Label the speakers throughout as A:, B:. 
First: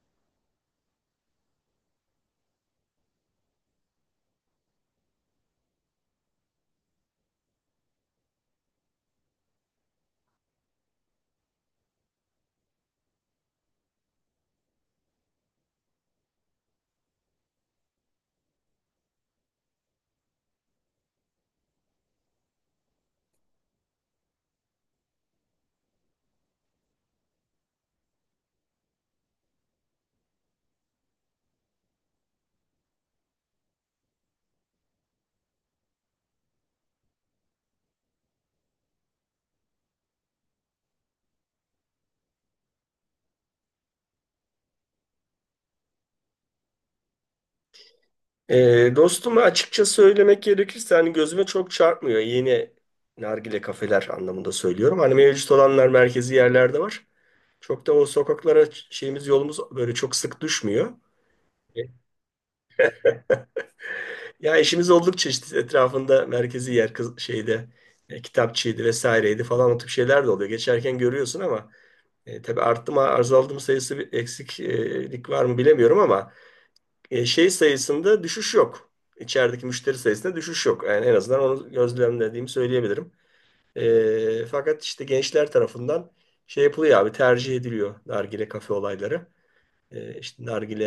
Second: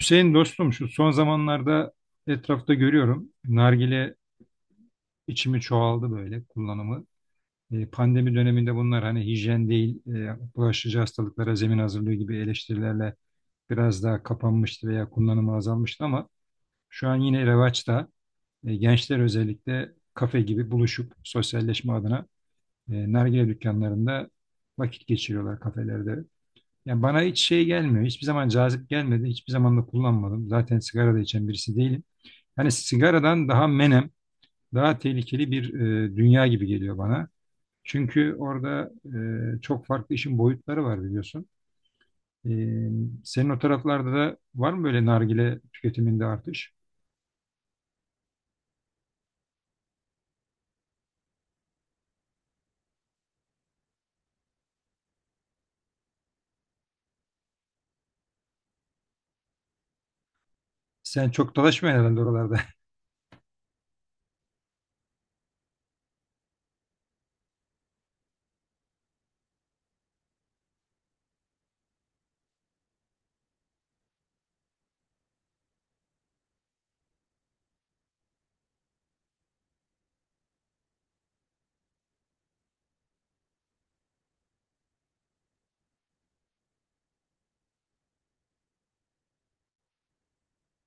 A: Hüseyin dostum şu son zamanlarda etrafta görüyorum. Nargile içimi çoğaldı böyle kullanımı. Pandemi döneminde bunlar hani hijyen değil, bulaşıcı hastalıklara zemin hazırlığı gibi eleştirilerle biraz daha kapanmıştı veya kullanımı azalmıştı ama şu an yine revaçta. Gençler özellikle kafe gibi buluşup sosyalleşme adına nargile dükkanlarında vakit geçiriyorlar kafelerde. Yani bana hiç şey gelmiyor. Hiçbir zaman cazip gelmedi. Hiçbir zaman da kullanmadım. Zaten sigara da içen birisi değilim. Hani sigaradan daha menem, daha tehlikeli bir dünya gibi geliyor bana. Çünkü orada çok farklı işin boyutları var biliyorsun. E, Senin o taraflarda da var mı böyle nargile tüketiminde artış?
B: Dostum açıkça söylemek gerekirse hani gözüme çok çarpmıyor. Yeni nargile kafeler anlamında söylüyorum. Hani mevcut olanlar merkezi yerlerde var. Çok da o sokaklara şeyimiz yolumuz böyle çok sık düşmüyor.
A: Sen çok dolaşmıyorsun herhalde oralarda.
B: Ya işimiz oldukça işte etrafında merkezi yer şeyde kitapçıydı vesaireydi falan o tip şeyler de oluyor. Geçerken görüyorsun ama tabii arttı mı azaldı mı sayısı bir eksiklik var mı bilemiyorum ama şey sayısında düşüş yok. İçerideki müşteri sayısında düşüş yok. Yani en azından onu gözlemlediğimi söyleyebilirim. Fakat işte gençler tarafından şey yapılıyor abi, tercih ediliyor nargile kafe olayları. E, işte nargile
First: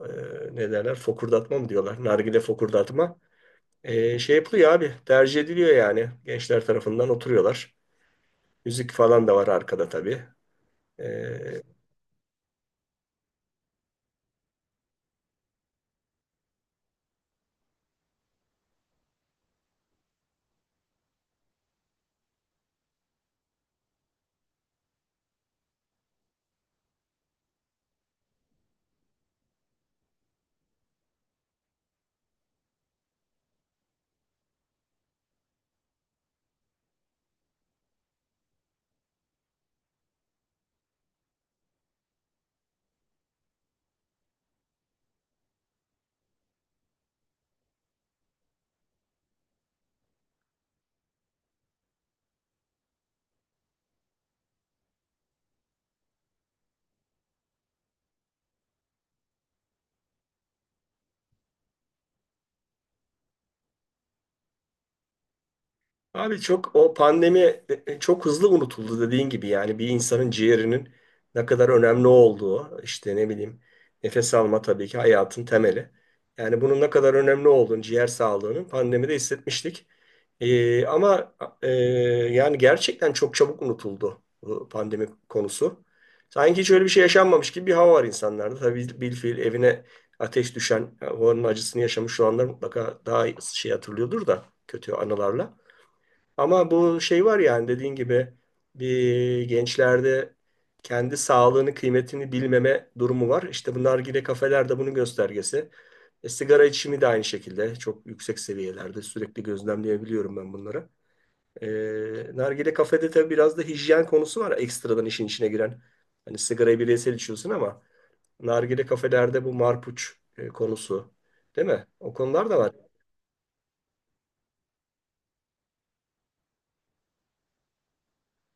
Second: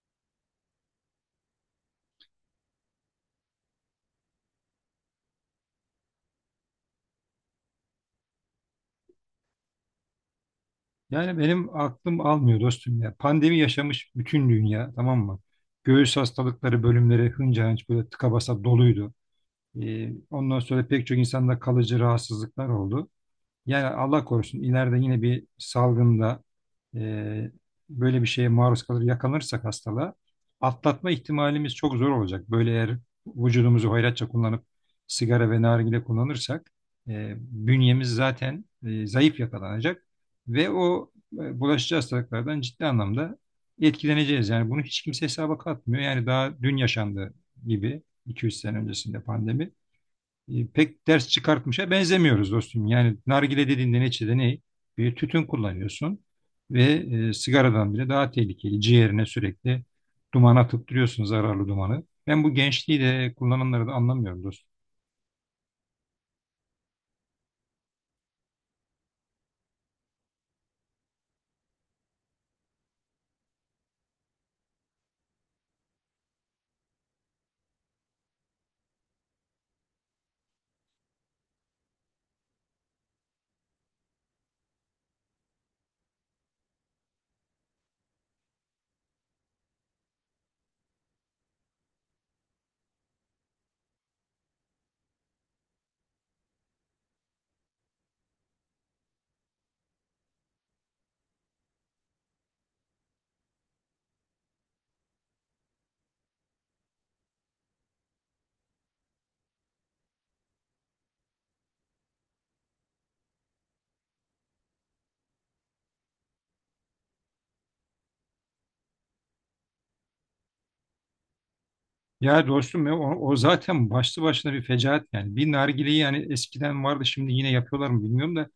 B: e, Ne derler, fokurdatma mı diyorlar? Nargile fokurdatma. Şey yapılıyor abi, tercih ediliyor yani. Gençler tarafından oturuyorlar. Müzik falan da var arkada tabii. E,
A: Yani benim aklım almıyor dostum ya. Pandemi yaşamış bütün dünya, tamam mı? Göğüs hastalıkları bölümleri hınca hınç böyle tıka basa doluydu. Ondan sonra pek çok insanda kalıcı rahatsızlıklar oldu. Yani Allah korusun ileride yine bir salgında e, böyle bir şeye maruz kalır, yakalanırsak hastalığa atlatma ihtimalimiz çok zor olacak. Böyle eğer vücudumuzu hoyratça kullanıp sigara ve nargile kullanırsak bünyemiz zaten zayıf yakalanacak ve o bulaşıcı hastalıklardan ciddi anlamda etkileneceğiz. Yani bunu hiç kimse hesaba katmıyor. Yani daha dün yaşandı gibi iki üç sene öncesinde pandemi, pek ders çıkartmışa benzemiyoruz dostum. Yani nargile dediğinde neticede ne? Bir tütün kullanıyorsun ve sigaradan bile daha tehlikeli. Ciğerine sürekli duman atıp duruyorsun, zararlı dumanı. Ben bu gençliği de kullananları da anlamıyorum dostum.
B: Abi çok o pandemi çok hızlı unutuldu dediğin gibi. Yani bir insanın ciğerinin ne kadar önemli olduğu, işte ne bileyim, nefes alma tabii ki hayatın temeli. Yani bunun ne kadar önemli olduğunu, ciğer sağlığının, pandemide hissetmiştik. E, ama e, Yani gerçekten çok çabuk unutuldu bu pandemi konusu. Sanki hiç öyle bir şey yaşanmamış gibi bir hava var insanlarda. Tabii bilfiil evine ateş düşen, onun acısını yaşamış olanlar mutlaka daha şey hatırlıyordur, da kötü anılarla. Ama bu şey var yani, dediğin gibi bir gençlerde kendi sağlığını, kıymetini bilmeme durumu var. İşte bu nargile kafeler de bunun göstergesi. Sigara içimi de aynı şekilde çok yüksek seviyelerde, sürekli gözlemleyebiliyorum ben bunları. E, Nargile kafede tabii biraz da hijyen konusu var, ekstradan işin içine giren. Hani sigarayı bireysel içiyorsun ama nargile kafelerde bu marpuç konusu, değil mi? O
A: Ya
B: konular da var.
A: dostum ya, o zaten başlı başına bir fecaat yani. Bir nargileyi, yani eskiden vardı şimdi yine yapıyorlar mı bilmiyorum da,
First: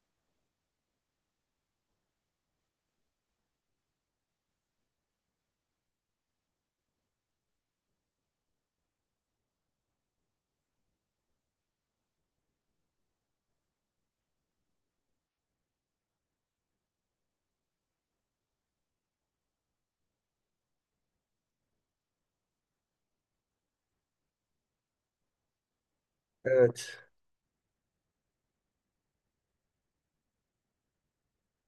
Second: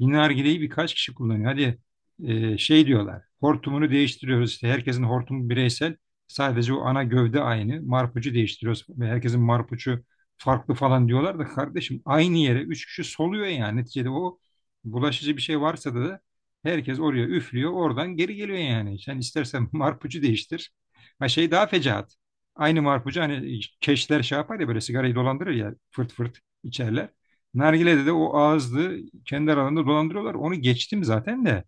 A: bir nargileyi birkaç kişi kullanıyor. Hadi şey diyorlar, hortumunu değiştiriyoruz işte, herkesin hortumu bireysel, sadece o ana gövde aynı, marpucu değiştiriyoruz ve herkesin marpucu farklı falan diyorlar da, kardeşim aynı yere üç kişi soluyor yani. Neticede o, bulaşıcı bir şey varsa da herkes oraya üflüyor, oradan geri geliyor yani. Sen istersen marpucu değiştir. Ha şey daha fecaat. Aynı marpucu hani keşler şey yapar ya, böyle sigarayı dolandırır ya, fırt fırt
B: Evet.
A: içerler. Nargile'de de o ağızlı kendi aralarında dolandırıyorlar. Onu geçtim zaten de.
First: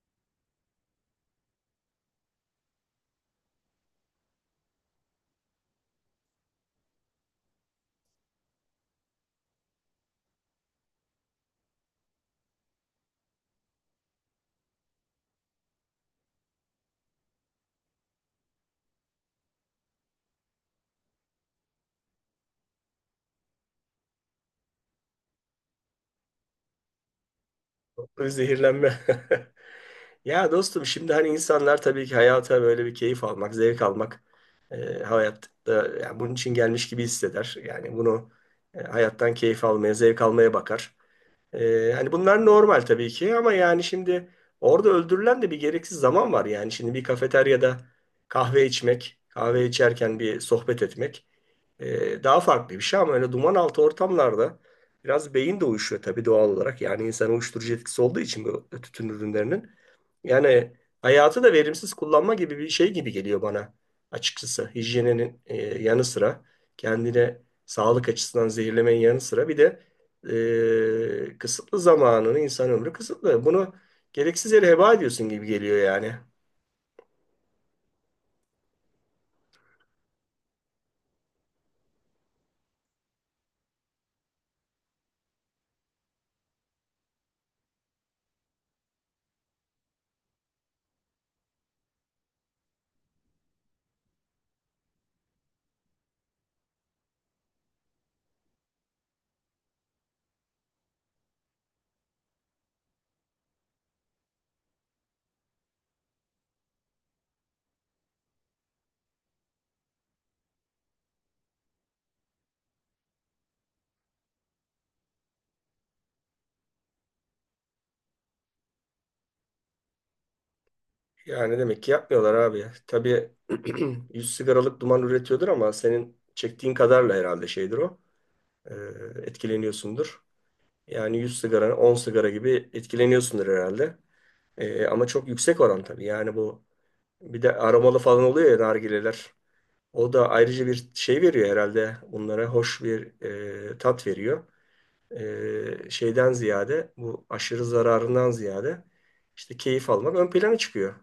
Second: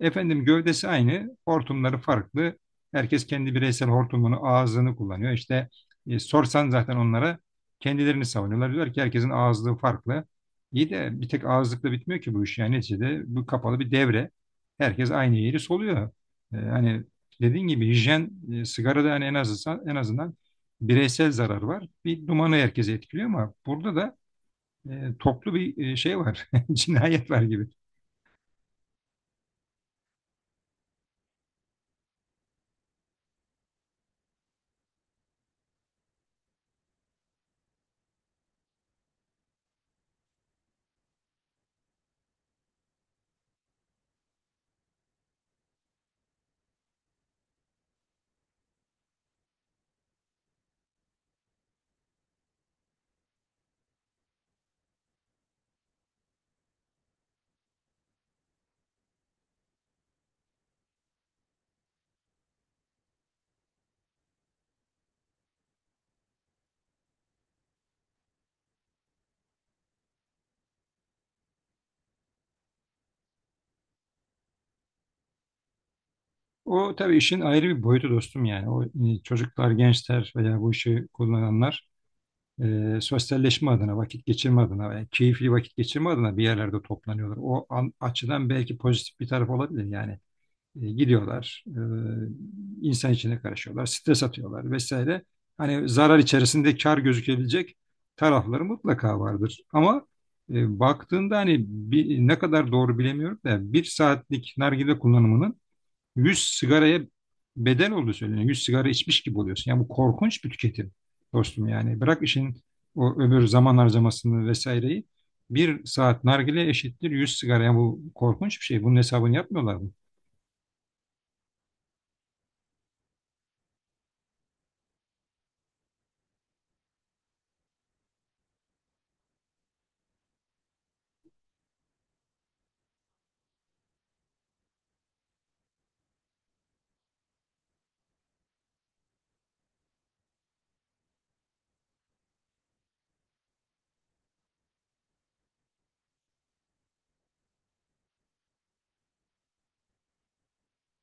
A: Efendim, gövdesi aynı, hortumları farklı. Herkes kendi bireysel hortumunu, ağzını kullanıyor. İşte sorsan zaten onlara, kendilerini savunuyorlar. Diyorlar ki herkesin ağızlığı farklı. İyi de bir tek ağızlıkla bitmiyor ki bu iş. Yani neticede bu kapalı bir devre. Herkes aynı yeri soluyor. Hani dediğin gibi hijyen, sigarada hani en azından, en azından bireysel zarar var. Bir dumanı herkesi etkiliyor, ama burada da toplu bir şey var. Cinayet var gibi.
B: Zehirlenme. Ya dostum, şimdi hani insanlar tabii ki hayata böyle bir keyif almak, zevk almak hayatta, yani bunun için gelmiş gibi hisseder. Yani bunu hayattan keyif almaya, zevk almaya bakar. Hani bunlar normal tabii ki, ama yani şimdi orada öldürülen de bir gereksiz zaman var. Yani şimdi bir kafeteryada kahve içmek, kahve içerken bir sohbet etmek daha farklı bir şey, ama öyle duman altı ortamlarda biraz beyin de uyuşuyor tabii, doğal olarak. Yani insan, uyuşturucu etkisi olduğu için bu tütün ürünlerinin. Yani hayatı da verimsiz kullanma gibi bir şey gibi geliyor bana açıkçası. Hijyeninin yanı sıra, kendine sağlık açısından zehirlemenin yanı sıra, bir de kısıtlı zamanını, insan ömrü kısıtlı. Bunu gereksiz yere heba ediyorsun gibi geliyor yani.
A: O tabii işin ayrı bir boyutu dostum yani. O çocuklar, gençler veya bu işi kullananlar sosyalleşme adına, vakit geçirme adına veya keyifli vakit geçirme adına bir yerlerde toplanıyorlar. O an- açıdan belki pozitif bir taraf olabilir yani. Gidiyorlar, insan içine karışıyorlar, stres atıyorlar vesaire. Hani zarar içerisinde kar gözükebilecek tarafları mutlaka vardır. Ama baktığında hani bir, ne kadar doğru bilemiyorum da, bir saatlik nargile kullanımının 100 sigaraya bedel olduğu söyleniyor. 100 sigara içmiş gibi oluyorsun. Yani bu korkunç bir tüketim dostum yani. Bırak işin o öbür zaman harcamasını vesaireyi. Bir saat nargile eşittir 100 sigara. Yani bu korkunç bir şey. Bunun hesabını yapmıyorlar mı?
B: Yani demek ki yapmıyorlar abi. Tabii 100 sigaralık duman üretiyordur, ama senin çektiğin kadarla herhalde şeydir o. E, Etkileniyorsundur. Yani 100 sigara, 10 sigara gibi etkileniyorsundur herhalde. Ama çok yüksek oran tabii. Yani bu, bir de aromalı falan oluyor ya nargileler. O da ayrıca bir şey veriyor herhalde. Bunlara hoş bir tat veriyor. Şeyden ziyade, bu aşırı zararından ziyade işte keyif almak ön plana çıkıyor.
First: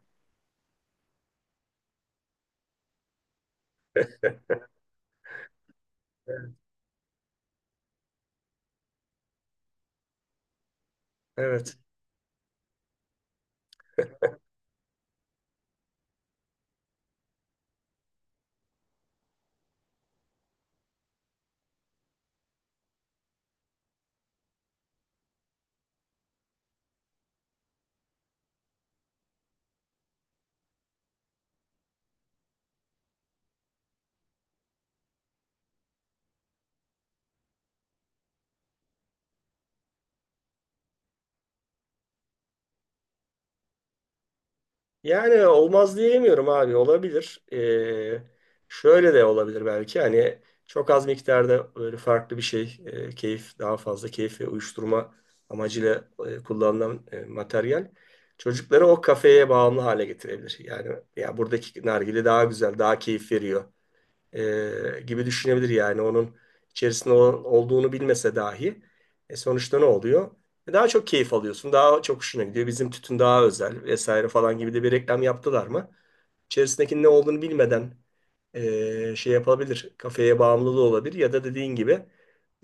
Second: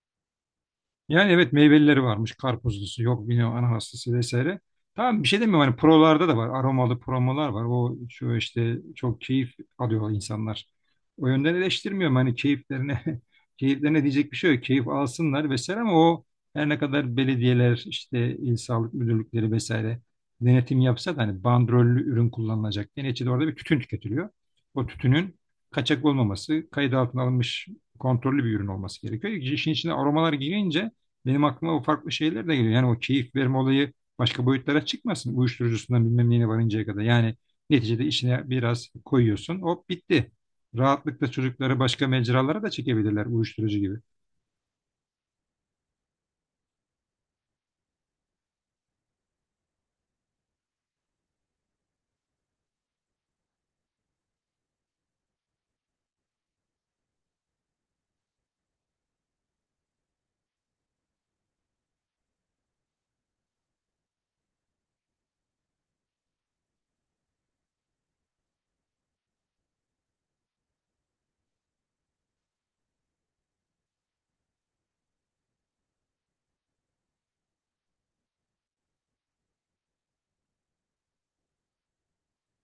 A: Yani evet, meyvelileri varmış. Karpuzlusu yok bilmiyorum, ananaslısı vesaire. Tamam, bir şey demiyorum. Hani prolarda da var. Aromalı promolar var. O şu işte, çok keyif alıyor insanlar. O yönden
B: Evet.
A: eleştirmiyorum. Hani keyiflerine keyiflerine diyecek bir şey yok. Keyif alsınlar vesaire, ama o her ne kadar belediyeler işte il sağlık müdürlükleri vesaire denetim yapsa da hani bandrollü ürün kullanılacak. Yani neticede orada bir tütün tüketiliyor. O tütünün kaçak olmaması, kayıt altına alınmış kontrollü bir ürün olması gerekiyor. İşin içine aromalar girince benim aklıma o farklı şeyler de geliyor. Yani o keyif verme olayı başka boyutlara çıkmasın. Uyuşturucusundan bilmem neyine varıncaya kadar. Yani neticede işine biraz koyuyorsun, hop bitti. Rahatlıkla çocukları başka mecralara da çekebilirler, uyuşturucu gibi.
B: Yani olmaz diyemiyorum abi, olabilir. Şöyle de olabilir belki, hani çok az miktarda böyle farklı bir şey, keyif, daha fazla keyif ve uyuşturma amacıyla kullanılan materyal, çocukları o kafeye bağımlı hale getirebilir. Yani ya buradaki nargile daha güzel, daha keyif veriyor gibi düşünebilir yani, onun içerisinde olduğunu bilmese dahi sonuçta ne oluyor? Daha çok keyif alıyorsun, daha çok hoşuna gidiyor. Bizim tütün daha özel vesaire falan gibi de bir reklam yaptılar mı? İçerisindeki ne olduğunu bilmeden şey yapabilir, kafeye bağımlılığı olabilir, ya da dediğin gibi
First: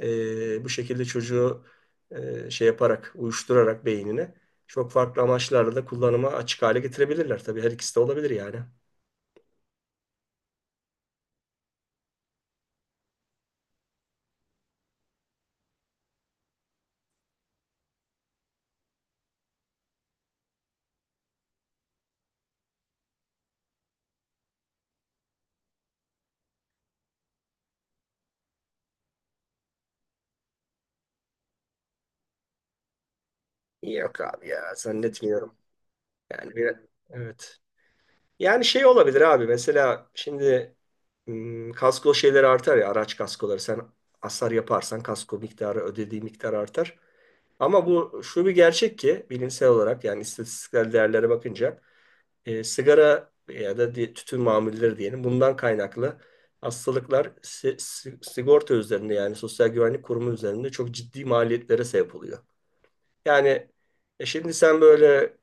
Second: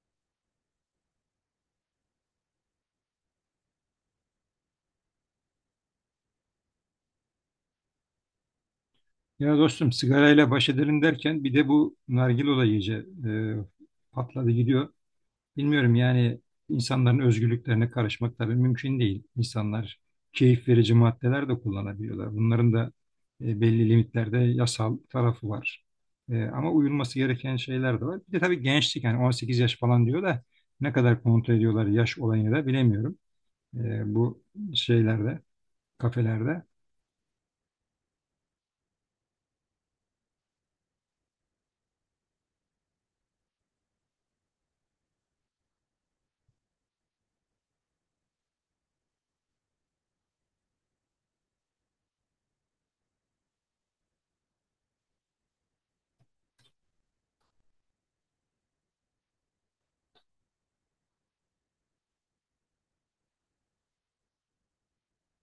B: bu şekilde çocuğu şey yaparak, uyuşturarak beynini çok farklı amaçlarla da kullanıma açık hale getirebilirler. Tabii her ikisi de olabilir yani.
A: Ya dostum, sigarayla baş edelim derken bir de bu nargile olayı iyice patladı gidiyor. Bilmiyorum yani, insanların özgürlüklerine karışmak tabii mümkün değil. İnsanlar keyif verici maddeler de kullanabiliyorlar. Bunların da belli limitlerde yasal tarafı var. Ama uyulması gereken şeyler de var. Bir de tabii gençlik, yani 18 yaş falan diyor da ne kadar kontrol ediyorlar yaş olayını da bilemiyorum.
B: Yok
A: Bu
B: abi ya,
A: şeylerde,
B: zannetmiyorum. Yani
A: kafelerde.
B: bir, evet. Yani şey olabilir abi, mesela şimdi kasko şeyleri artar ya, araç kaskoları, sen hasar yaparsan kasko miktarı, ödediği miktar artar. Ama bu şu bir gerçek ki, bilimsel olarak yani istatistiksel değerlere bakınca sigara ya da tütün mamulleri diyelim, bundan kaynaklı hastalıklar sigorta üzerinde, yani Sosyal Güvenlik Kurumu üzerinde çok ciddi maliyetlere sebep oluyor. Yani şimdi sen böyle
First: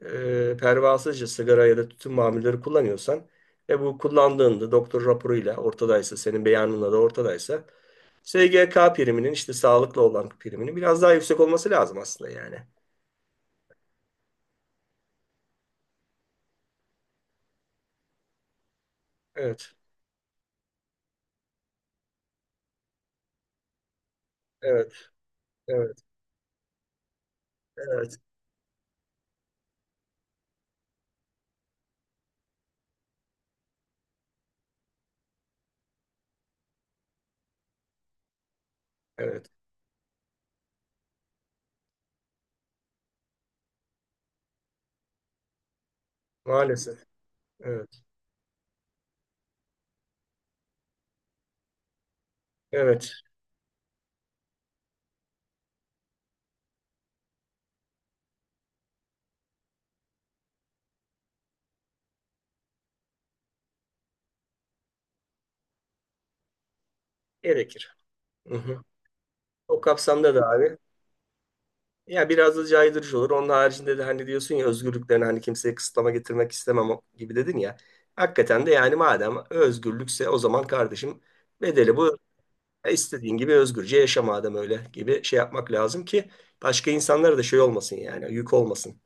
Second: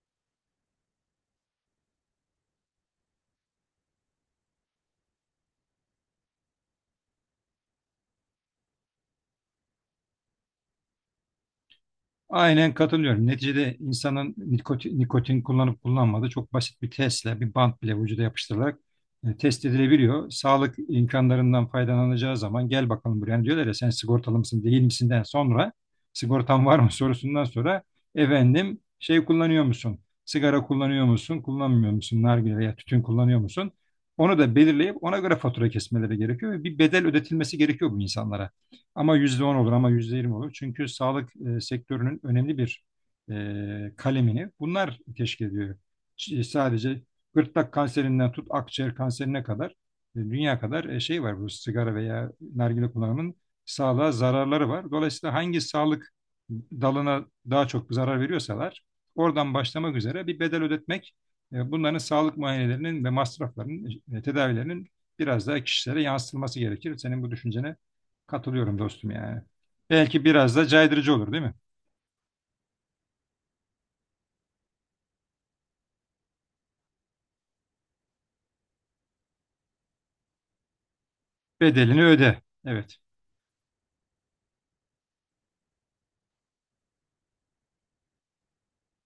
B: pervasızca sigara ya da tütün mamulleri kullanıyorsan ve bu kullandığında doktor raporuyla ortadaysa, senin beyanınla da ortadaysa SGK priminin, işte sağlıklı olan priminin biraz daha yüksek olması lazım aslında yani.
A: Aynen katılıyorum. Neticede insanın nikotin kullanıp kullanmadığı çok basit bir testle, bir bant bile vücuda yapıştırılarak test
B: Evet,
A: edilebiliyor. Sağlık imkanlarından faydalanacağı zaman gel bakalım buraya. Yani diyorlar ya, sen sigortalı mısın değil
B: evet,
A: misinden sonra
B: evet,
A: sigortan var mı sorusundan sonra
B: evet,
A: efendim, şey kullanıyor musun? Sigara kullanıyor musun? Kullanmıyor musun? Nargile veya tütün kullanıyor musun? Onu da belirleyip ona göre fatura kesmeleri gerekiyor ve bir bedel ödetilmesi gerekiyor bu insanlara. Ama yüzde
B: evet.
A: on olur, ama %20 olur. Çünkü sağlık sektörünün önemli bir kalemini bunlar teşkil ediyor. Sadece
B: Maalesef.
A: gırtlak
B: Evet,
A: kanserinden tut akciğer kanserine kadar dünya kadar şey var, bu sigara veya nargile
B: evet.
A: kullanımının sağlığa zararları var. Dolayısıyla hangi sağlık dalına daha çok zarar veriyorsalar oradan başlamak üzere bir bedel ödetmek, bunların sağlık muayenelerinin ve masraflarının, tedavilerinin biraz daha kişilere yansıtılması gerekir. Senin bu düşüncene
B: Gerekir. Hı
A: katılıyorum
B: hı.
A: dostum yani.
B: O
A: Belki
B: kapsamda da
A: biraz da
B: abi,
A: caydırıcı olur değil mi?
B: ya biraz da caydırıcı olur. Onun haricinde de hani diyorsun ya, özgürlüklerini hani kimseye kısıtlama getirmek istemem gibi dedin ya. Hakikaten de yani, madem özgürlükse, o zaman kardeşim bedeli
A: Bedelini
B: bu.
A: öde. Evet.
B: İstediğin gibi özgürce yaşa madem, öyle gibi şey yapmak lazım ki başka insanlara da şey olmasın, yani yük olmasın.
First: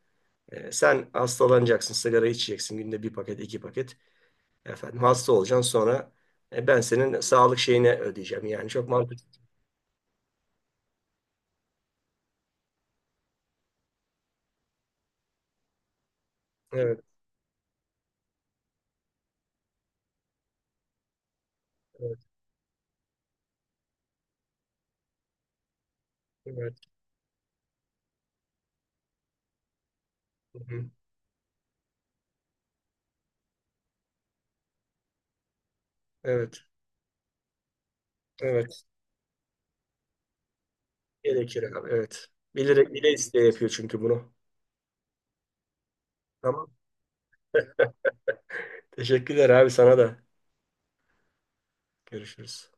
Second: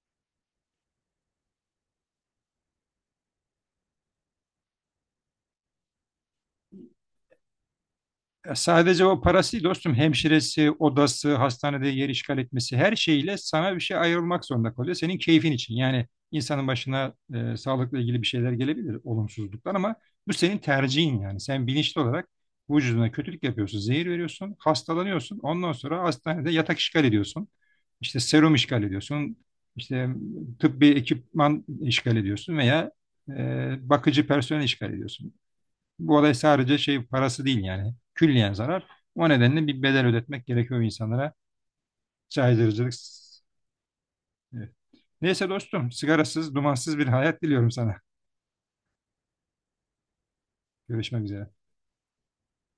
B: Sen hastalanacaksın, sigara içeceksin günde bir paket, iki paket. Efendim hasta olacaksın, sonra ben senin sağlık şeyini ödeyeceğim.
A: Ya
B: Yani çok
A: sadece o
B: mantıklı.
A: parası değil dostum, hemşiresi, odası, hastanede yer işgal etmesi, her şeyle sana bir şey ayrılmak zorunda kalıyor. Senin keyfin için. Yani insanın
B: Evet,
A: başına sağlıkla ilgili bir şeyler gelebilir, olumsuzluklar, ama bu senin tercihin yani. Sen bilinçli
B: evet,
A: olarak vücuduna kötülük yapıyorsun, zehir veriyorsun, hastalanıyorsun. Ondan sonra hastanede
B: evet.
A: yatak işgal ediyorsun. İşte serum işgal ediyorsun. İşte
B: Hı
A: tıbbi
B: hı.
A: ekipman işgal ediyorsun veya bakıcı personel işgal ediyorsun. Bu olay
B: Evet,
A: sadece şey parası değil yani. Külliyen
B: evet.
A: zarar. O nedenle bir bedel ödetmek gerekiyor insanlara.
B: Gerekir abi, evet. Bilerek,
A: Caydırıcılık.
B: bile isteye yapıyor çünkü bunu.
A: Evet. Neyse dostum, sigarasız,
B: Tamam.
A: dumansız bir hayat diliyorum sana.
B: Teşekkürler abi, sana da.
A: Görüşmek üzere.
B: Görüşürüz.